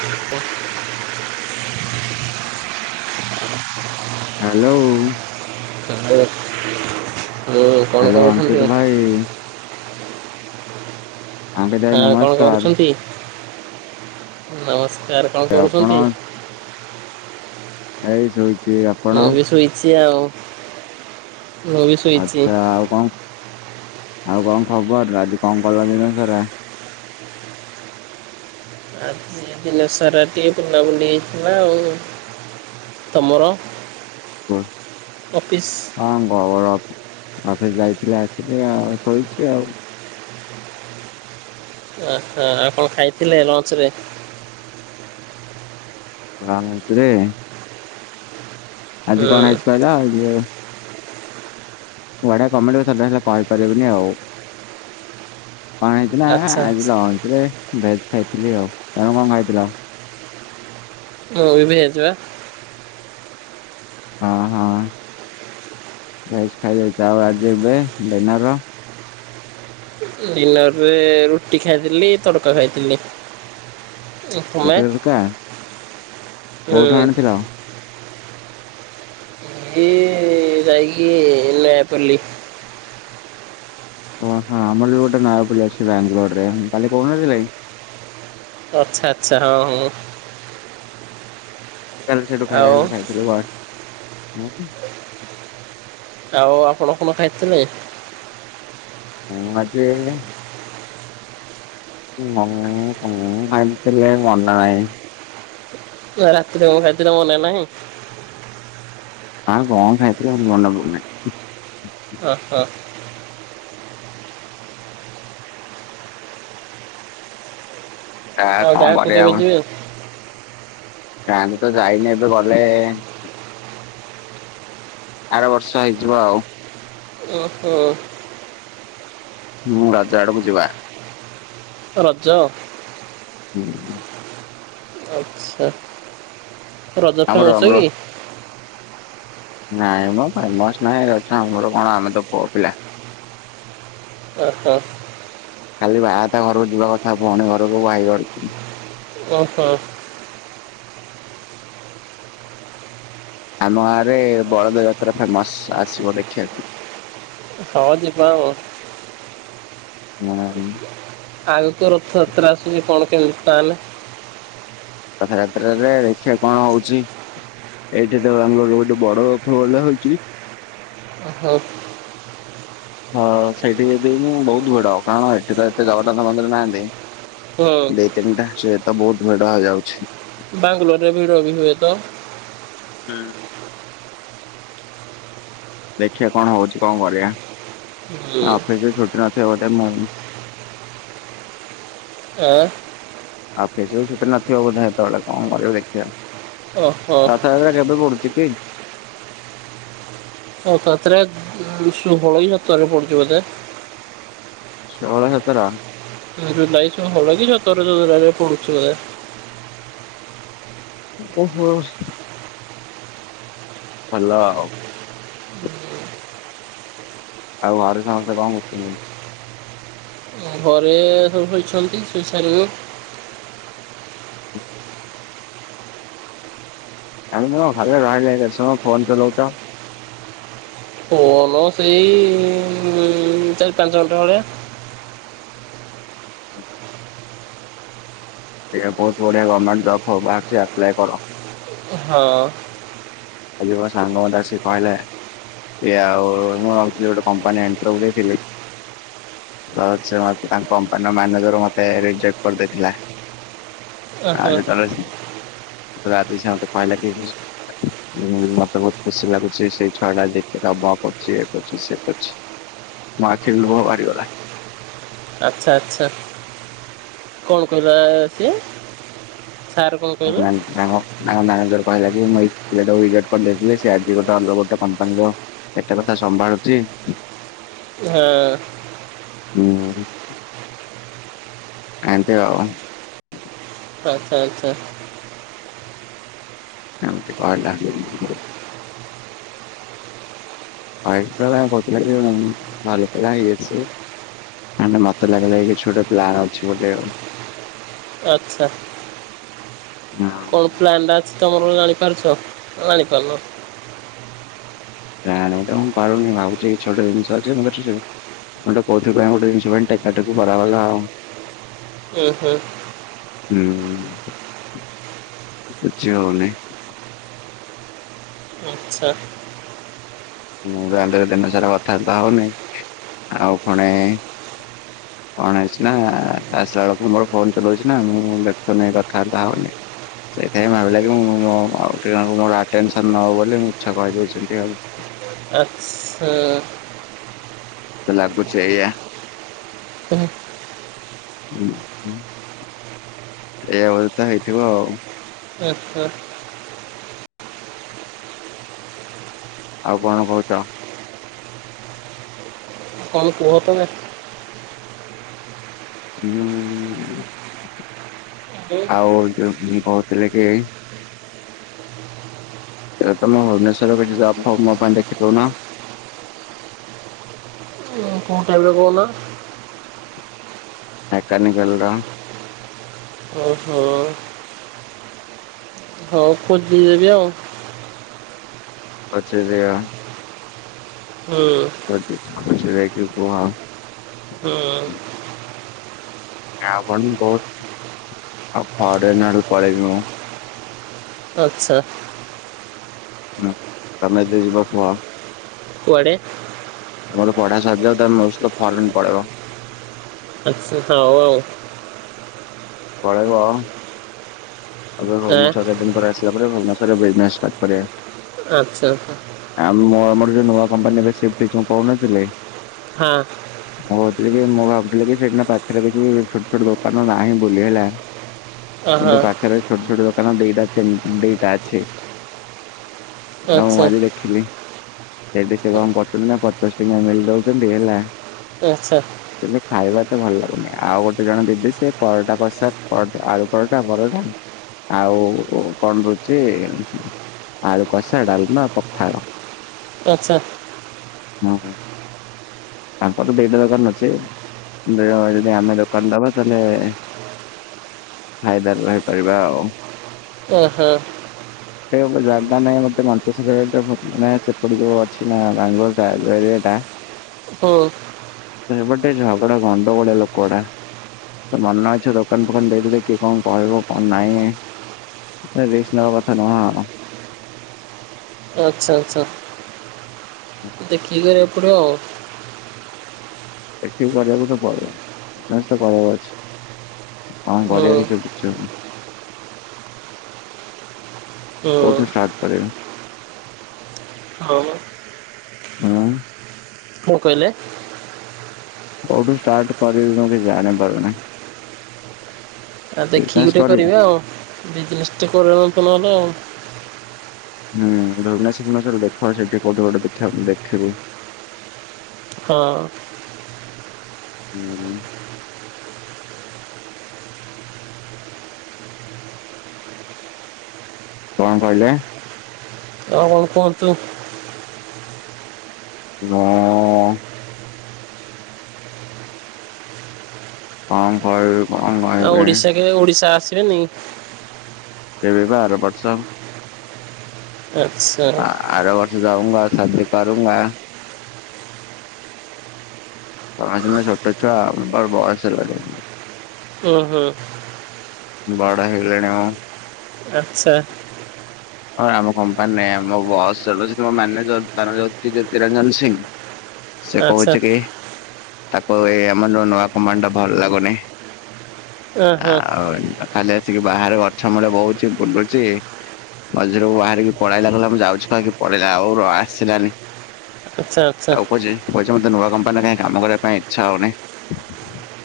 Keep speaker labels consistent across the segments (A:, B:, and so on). A: [unintelligible] [inaudible]
B: Hello.
A: [unintelligible]
B: Hello Ankit ଭାଇ। ଅଙ୍କିତ ଭାଇ
A: ହଁ କଣ
B: ନମସ୍କାର
A: କରୁଛନ୍ତି ନମସ୍କାର କଣ
B: ଆପଣ
A: କରୁଛନ୍ତି।
B: ଏଇ ଶୋଇଛି ଆପଣ
A: ବି ଶୁୋଇଛି ଆଉ। ମୁଁ ବି ଶୋଇଛି।
B: ଆଚ୍ଛା ଆଉ କଁ ଆଉ କଁ ଖବର ଆଜି କଣ କଲା ଦିନ ସାର
A: ଆଜି ଦିନ ସାରା ଟିକେ ବୁଲାବୁଲି ହେଇଥିଲା ଆଉ। ତମର ଅଫିସ୍।
B: ହଁ ଗବର ଅପ ଅଫିସ୍ ଯାଇଥିଲି ଆସିଲି ଆଉ ଶୋଇଛି ଆଉ।
A: ଆଛା ଆଉ କଁ ଖାଇ ଥିଲେ ଲଞ୍ଚ ରେ।
B: ଲଞ୍ଚ୍ ରେ। ଆଜି
A: ହୁଁ
B: କଣ ହେଇଛି କହିଲ ଏ ଯୋଉ। ବଢିଆ କମେଡି କଥା ଟା ହେଲେ କହି ପାରିବିନି ଆଉ। କଁ ହେଇଛି ନା
A: ଆଚ୍ଛା
B: ଆଜି ଲଞ୍ଚ୍ ରେ ଭେଜ ଖାଇଥିଲି ଆଉ ତମେ କଁ ଖାଇଥିଲ।
A: ଦହି ପେଁଇ କିଛି ବା।
B: ହଁ ହଁ ଭେଜ ଖାଇ ଯାଇଛ ଆଉ ଆଜି ଏବେ ଡିନର।
A: ଡିନର ରେ ରୁଟି ଖାଇଥିଲି ତଡକା ଖାଇଥିଲି। ଏ
B: ରୁଟି
A: ପୁଳାଏ
B: ତଡ଼କା
A: ହୁଁ।
B: କୋଉଠୁ ଆଣିଥିଲ
A: ଏ ଯାଇକି ନେୟାପଲୀ।
B: ଓ ହଁ ଆମର ବି ଗୋଟେ ନାୟାପଲ୍ଲି ଅଛି ବାଙ୍ଗାଲୋର ରେ ମୁଁ କାଲି କହୁ ନଥିଲି।
A: ଅଚ୍ଛା ଆଚ୍ଛା ହଁ ହଁ।
B: କାଲି ସେଠୁ ଖାଇବା
A: ଆଉ
B: ଆଣି ଖାଇଥିଲୁ ବା।
A: ଆଉ ଆପଣ କଣ ଖାଇଥିଲେ।
B: ମୁଁ ଆଜି। ମନ୍ କଁ ଖାଇଥିଲି ମନେ ନାଇଁ।
A: କି ବା ରାତିରେ କଣ ଖାଇଥିଲ ‌ମନେ ନାହିଁ।
B: ଆଉ ‌କଁ ଖାଇଥିଲି ମୋର ମନେ ପଡୁନି।
A: ଓ ହୋ।
B: ଆ
A: ଆଉ
B: କଣ
A: ଗାଁ କୁ
B: କରିବା
A: କେବେ ଯିବେ।
B: ଗାଁ କୁ ତ ଯାଇନି ଏବେ ଗଲେ। ଆର ବର୍ଷ ହେଇଯିବ ଆଉ।
A: ଓହୋ।
B: ହୁଁ ରଜ ଆଡକୁ ଯିବା।
A: ରଜ।
B: ହୁଁ।
A: ଆଛା ରଜ
B: ଆମର
A: ଫେମସ
B: ଆମର
A: କି।
B: ନାଇଁ ମ ଫେମସ ନାଇ ରଜ ଆମର କଣ ଆମେ ତ ପୁଅ ପିଲା।
A: ଓ ହୋ।
B: ଖାଲି ‌ଆ ତା ‌ଘରକୁ ଯିବା କଥା ଭଉଣୀ ଘରକୁ ଭାଇ ଘରକୁ।
A: ଓହୋ।
B: ଆମ ଗାଁରେ ବଳଦ ଯାତ୍ରା ଫେମସ୍ ଆସିବ ଦେଖିବାକୁ।
A: ହଁ ଜିବା ଆଉ।
B: ମୁଁ ବା ଜିବି।
A: ଆଗକୁ ରଥଯାତ୍ରା ଆସୁଛି କଣ କେମିତି ତାହେଲେ।
B: ରଥ ଯାତ୍ରାରେ ଦେଖିବା କଣ ହଉଛି। ଏଇଠି ତ ବାଙ୍ଗାଲୋର୍ ରେ ଗୋଟେ ବଡ ରଥ ଭଳିଆ ହଉଛି।
A: ଓହୋ।
B: ହଁ ସେଇଠି ଯିବି ବି ମୁଁ ବହୁତ ଭିଡ ଆଉ କାରଣ ଏଠି ତ ଏତେ ଜଗନ୍ନାଥ ମନ୍ଦିର ନାହାନ୍ତି।
A: ହୁଁ
B: ଦି ତିନିଟା ସେତ ବହୁତ୍ ଭିଡ ହେଇ ଯାଉଛି।
A: ବାଙ୍ଗଲୋର୍ ରେ ଭିଡ଼ ବି ହୁଏତ।
B: ହୁଁ। ଦେଖିବା କଣ ହଉଛି କଣ କରିବା
A: ହୁଁ
B: ନା ଅଫିସ ଜଦି ଛୁଟି ନଥିବ ବୋଧେ ମୁଁ।
A: ଆଁ।
B: ଅଫିସ୍ ବି ଛୁଟି ନଥିବ ବୋଧେ ଏତେବେଳେ କଣ କରିବ ଦେଖିବା?
A: ଓହୋ
B: ରଥଯାତ୍ରା କେବେ ପଡୁଛି କି?
A: ରଥଯାତ୍ରା ଷୋହଳ କି ସତରେ ପଡ଼ୁଛି ବୋଧେ
B: ସୋହଲ ସତର।
A: [inaudible]
B: ଓ ହୋ। ଭଲ ଆଉ ଆଉ ଘରେ ସମସ୍ତେ କଣ କରୁଛନ୍ତି?
A: ଘରେ ସବୁ ଶୋଇଛନ୍ତି ଶୋଇସାଇ
B: [inaudible] ଫୋନ ଚଲଉଛ।
A: ଫୋନ ସେଇ ଚାରି ପାଞ୍ଚ ଘଣ୍ଟା ଭଳିଆ।
B: ଏ ବହୁତ ବଢିଆ ଗମେଣ୍ଟ ଜବ୍ ହ ବାହାରିଛି ଆପ୍ଲାଏ କର।
A: ହଁ।
B: ଆଜିି ମୋ ସାଙ୍ଗ ଆସି କହିଲେ? ଏ ଆଉ ମୁଁ ଗୋଟେ କମ୍ପାନୀ [inaudible] ତ ସେ ମତେ ତାଙ୍କ କମ୍ପାନୀର ମ୍ୟାନେଜର ମତେ ରିଜେକ୍ଟ କରିଦେଇଥିଲା। ଆ
A: ଓହୋ
B: ରାତି ସାତ କଏଲା କେ। ହଁ ମତେ ମତେ ଖୁସି ଲାଗୁଛି ସେଇ ଛୁଆଟା ଯେତେ ଆଜି [inaudible] କରୁଛି ସେ କରୁଛି। ମୋ ଆଖିରୁ ଲୁହ ବାହାରିଗଲା।
A: ଆଚ୍ଛା ଆଚ୍ଛା କଣ କଇଲା ସିଏ ସାର୍ କଣ କହିଲେ
B: ହଁ। ମ୍ୟାନେଜର କହିଲା କି ମୁ ଏଇ ପିଲାଟାକୁ ରେଜେକ୍ଟ କରିଥିଲି ସେ ଆଜି ଗୋଟେ ଅଲଗା ଗୋଟେ କମ୍ପାନୀର ଏତେ କଥା ସମ୍ଭାଳୁଚି।
A: ଅ
B: ମୁଁ କାନ୍ଦେ ଆଉ
A: ଆଚ୍ଛା ଆଚ୍ଛା ଆଚ୍ଛା।
B: ଏମିତି କହିଲା। [inaudible] ଭଲ ପିଲା ହେଇଯାଇଛି। ନା ନା ମତେ ଲାଗିଲା କି କିଛି ଗୋଟେ ପ୍ଲାନ୍ ଅଛି ବୋଲି ଆଉ
A: ଆଚ୍ଛା।
B: ହଁ।
A: କଣ ପ୍ଲାନ୍ ଟା ଅଛି ତମର ଜାଣିପାରୁଛ ଜାଣିପାରୁନ?
B: ନା ଜାଣି ତ ମୁଁ ପାରୁନି ଭାବୁଛି କିଛି ଗୋଟେ ଜିନିଷ ଅଛି ମ ମୁଁ କଉଥି ପାଇଁ ଗୋଟେ ଜିନିଷ ପାଇଁ ଟେକା ଟେକି କରାଗଲା ଆଉ
A: ଓଁ ହୁଁ।
B: ହୁଁ ବୁଝି ହଉ ନାହିଁ।
A: ଆଚ୍ଛା।
B: ମୁଁ ରାଣ୍ଡରେ ଦିନ ସାରା କଥାବାର୍ତ୍ତା ହଉନି ଆଉ ଫୁଣି କଣ ହେଇଛି ନା ଆସିଲା ବେଳକୁ ମୋର ଫୋନ ଚଲଉଛି ନା ମୁଁ ଦେଖୁନେଇ କଥାବାର୍ତ୍ତା ହଉନି। ସେଇଥିାଇଁ ଭାବିଲା କିଁ ମୋର ଆଟେନସନ ନବ ବୋଲି ମୁଁ ମିଛ କହିଦଉଛନ୍ତି ଆଉ।
A: ଆଛା।
B: ମତେ ଲାଗୁଛି ଏଇୟା।
A: [unintelligible]
B: ଏଇଆ ଅବସ୍ଥା ହେଇଥିବ ଆଉ।
A: ଆଚ୍ଛା।
B: ଆଉ କଣ କହୁଛ?
A: କଣ କୁହ ତମେ?
B: ହଁ
A: ଉଁ,
B: ଆଉ ଯୋଉ ମୁଁ କହୁଥିଲି କି ତମେ ଭୁବନେଶ୍ୱରରେ ଯବ୍ ଫବ୍ ମୋ ପାଇଁ ଦେଖି ଦଉନ।
A: କୋଉ ଟାଇପର କହୁନ?
B: ମେକାନିକାଲ ର।
A: ଓହୋ। ହଉ ଖୋଜି ଦେବି ଆଉ।
B: ଖୋଜିଦିଅ।
A: ହୁଁ।
B: [unintelligible] ଖୋଜି ଦେଇକି କୁହ।
A: ହଁ।
B: ପଣ ବହୁତ ଫରେନ ଆରକୁ ପଳେଇବି ମୁଁ।
A: ଆଛା।
B: ହୁଁ ତମେ ଯଦି ଯିବ କୁହ।
A: କୁଆଡେ?
B: ମୋର ପଢା ସରି ଯାଉ ତାପରେ ମୋ ସହିତ ଫରେନ୍ ପଳେଇବ।
A: ଆଛା ହଁଉ ଆଉ।
B: ପଳେଇବ ଆ
A: ଆଁ
B: ଭୁବନେଶ୍ଵର କେତେ ଦିନ ପରେ ଆସିଲା ପରେ ଭୁବନେଶ୍ୱରରେ ବିଜନେସ ଷ୍ଟାର୍ଟ କରିବା।
A: ଆଛା।
B: ଆ ମୁଁ ଆମର ଯୋଉ ନୂଆ କମ୍ପାନୀ ଏବେ ସିଫ୍ଟ ହେଇଛି ମୁଁ କହୁନଥିଲି
A: ହଁ।
B: ମୁଁ କହୁଥିଲି କି ମୁଁ ଭାବୁଥିଲି କି ସେଇଠି ପାଖରେ କିଛି ଛୋଟ ଛୋଟ ଦୋକାନ ନାହିଁ ବୁଲି ହେଲା।
A: [inaudible]
B: କିନ୍ନ୍ତୁ ପାଖରେ ଛୋଟ ଛୋଟ ଦୋକାନ ଦିଟା ତିନ ଦିଟା ଅଛି। ହ ମୁଁ ଆଜି ଦେଖିଲି। ସେଠି ସେ କଣ କରଛୁ ନା ପଚାଶ ଟଙ୍କା ମିଲ ଦଉଛନ୍ତି ହେଲା।
A: ଆଛା।
B: ଏବେ ଖାଇବା ତ ଭଲ ଲାଗୁନି। ଆଉ ଗୋଟେ ଜଣ ଦିଦି ସେ ପରଟା ପ୍ରସାଦ ପରା ଆଳୁ ପରଟା ପରଟା ଆଉ କଣ ଦଉଚି ଆଳୁ କଷା ଡାଲମା ପଖାଳ।
A: ଆଛା।
B: [unintelligible] ତାଙ୍କର ଦି ଟା ଦୋକାନ ଅଛି। ଯଦି ଆମେ ଦୋକାନ ଦବା ତାହେଲେ ଫାଇଦାରେ ରହିପାରିବା ଆଉ।
A: ଓ ହୋ।
B: ସେ ଗୋଟ ଜାଗା ନାଇଁ ମତେ ମଞ୍ଚର ମାନେ ସେପଟେ ଯୋଉ ଅଛି ନା ବାଙ୍ଗାଲୋର ଟା ଯୋଉ ଏରିଆ ଟା।
A: ହୁଁ।
B: ସେ ପଟେ ଝଗଡ଼ ଗଣ୍ଡଗୋଳିଆ ଲୋକ ଗୁଡା। ତ ମନେ ଇଚ୍ଛା ଦୋକାନ ଦୋକାନ ଦେଇଦେବେ କିଏ କଣ କହିବ କଣ ନାହିଁ। ସେ ରିସ୍କ ନବା କଥା ନୁଁହ।
A: ଆଛା ଆଛା। ଦେଖିକି କରିଆକୁ ପଢ଼ିବ ଆଉ।
B: ଦେଖିକି କରିଆକୁ ପଢ଼ିବ ଆଉ। କର ଅଛି। କ
A: ହୁଁ
B: କରଆ କିଛି ବ ଆଛା।
A: ହୁଁ
B: କଉୋଠୁ ଷ୍ଟାର୍ଟ କରିବି
A: ହଁ ବା।
B: ହଁ।
A: କଣ କହିଲେ?
B: କୋଉଠୁ ଷ୍ଟାର୍ଟ କରିବି ମୁଁ କିଛି ଜାଣି ପାରୁନି।
A: ଆଉ ଦେଖିକି ଗ
B: ବିଜନେସ୍
A: ଟେ
B: କରିବି
A: କରେ
B: ହୁଁ
A: ଆଉ। ବିଜନେସ ଟେ କରନ୍ତ ନହେଲେ ଆଉ।
B: ହୁ ଭୁବନେଶର ଭବନେଶ୍ଵରରେ ଦେଖ ସେ ଟିକେ କହୁିବ। ମୁଁ ଦେଖିବି।
A: ହଁ।
B: ହୁଁ। କଣ କହିଲେ?
A: ଆଉ କଣ କୁହନ୍ତୁ?
B: ହୁଁ। କଣ କହିବି? କଣ
A: ଆଉ
B: କହିବି
A: ଓଡିଶା କେବେ ଓଡିଶା ଆସିବେନି?
B: କେବେ ପା ଆର ବର୍ଷ?
A: ଆଚ୍ଛା।
B: [unintelligible] ତମେ ସିନା ଛୋଟ ଛୁଆ ଆମର ବୟସ ହେଲାଣୀ।
A: ଓହ।
B: ବଡ ହେଇଗଲିଣି ମୁଁ।
A: ଆଚ୍ଛା।
B: ହଁ ଆମ କମ୍ପାନୀରେ ଆମ ବସ୍ ଚାଲୁଛି ଆମ ମ୍ୟାନେଜର ଅଛି ଜ୍ୟୋତିରଞ୍ଜନ ସିଂହ। ସେ
A: ଆଚ୍ଛା
B: କହୁଛି କି ତାକୁ ଏ ଆମ ନୂଆ କମ୍ପାନୀଟା ଭଲ ଲାଗୁନି।
A: ଓ ହୋ।
B: ହଉ ଖାଲି ଆସିକି ବାହାରେ ଗଛ ମୂଳ ବଉଛି ବୁଲୁଛି। ମଝିରୁ ବାହାରିକି ପଳେଇଲା କହିଲା ମୁଁ ଯାଉଛି କହିକି ପଳେଇଲା ଆଉ ଆସିଲାନି।
A: ଆଚ୍ଛା ଆଚ୍ଛା
B: ତାକୁ କହୁଛି କହୁଛି ମତେ ନୂଆ କମ୍ପାନୀ କାଇ କାମ କରିବା ପାଇଁ ଇଚ୍ଛା ହଉନି।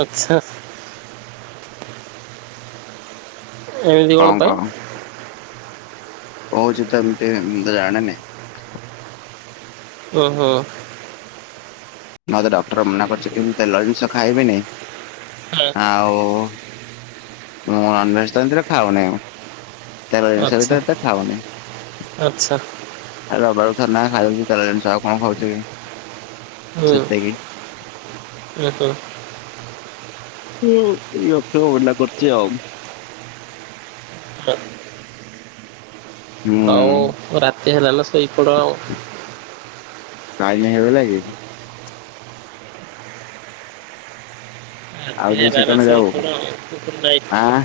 A: ଆଛା। ଏମିତି
B: କଣ
A: ପାଇଁ
B: କଣ କହୁଛି ତ ଏମିତି ମୁଁ ତ ଜାଣେନି।
A: ଓହୋ।
B: ମତେ ଡକ୍ଟର ମନା କରୁଛ କି ମୁଁ ତେଲ ଜିନିଷ ଖାଇବିନି।
A: ହଁ
B: ଆଉ ମୁଁ ନନଭେଜ ଏମିତିରେ ଖାଉନି ଆ। ତଲ ଜିନିଷ ବି
A: ଆଚ୍ଛା
B: ତ ଏଟେ ଖାଉନି।
A: ଆଚ୍ଛା
B: ଆଉ ରବିବାର କୁ ଥରେ ନାଖା ଖାଇଦେଉଛି ତେଲ ଜିନିଷ। ଆଉ କଣ ଖାଉଛି କି।
A: ହୁଁ
B: ସେତିକି।
A: ଉହୁ।
B: ହୁଁ ଏ ଡାକ୍ତର ମନାକରିଛି ଆଉ।
A: ହଁ।
B: ହୁଁ
A: ହଉ ରାତି ହେଲାନା ଶୋଇପଡ ଆଉ।
B: ଟାଇମ ହେଇ ଗଲାକି? ଆଉ
A: ରାତି
B: ଦି
A: ହେଲାନା
B: ସେକେଣ୍ଡ ଯାଉ
A: ଶୋଇପଡ ଆଉ ଗୁଡ଼ନାଇଟ।
B: ଆଁ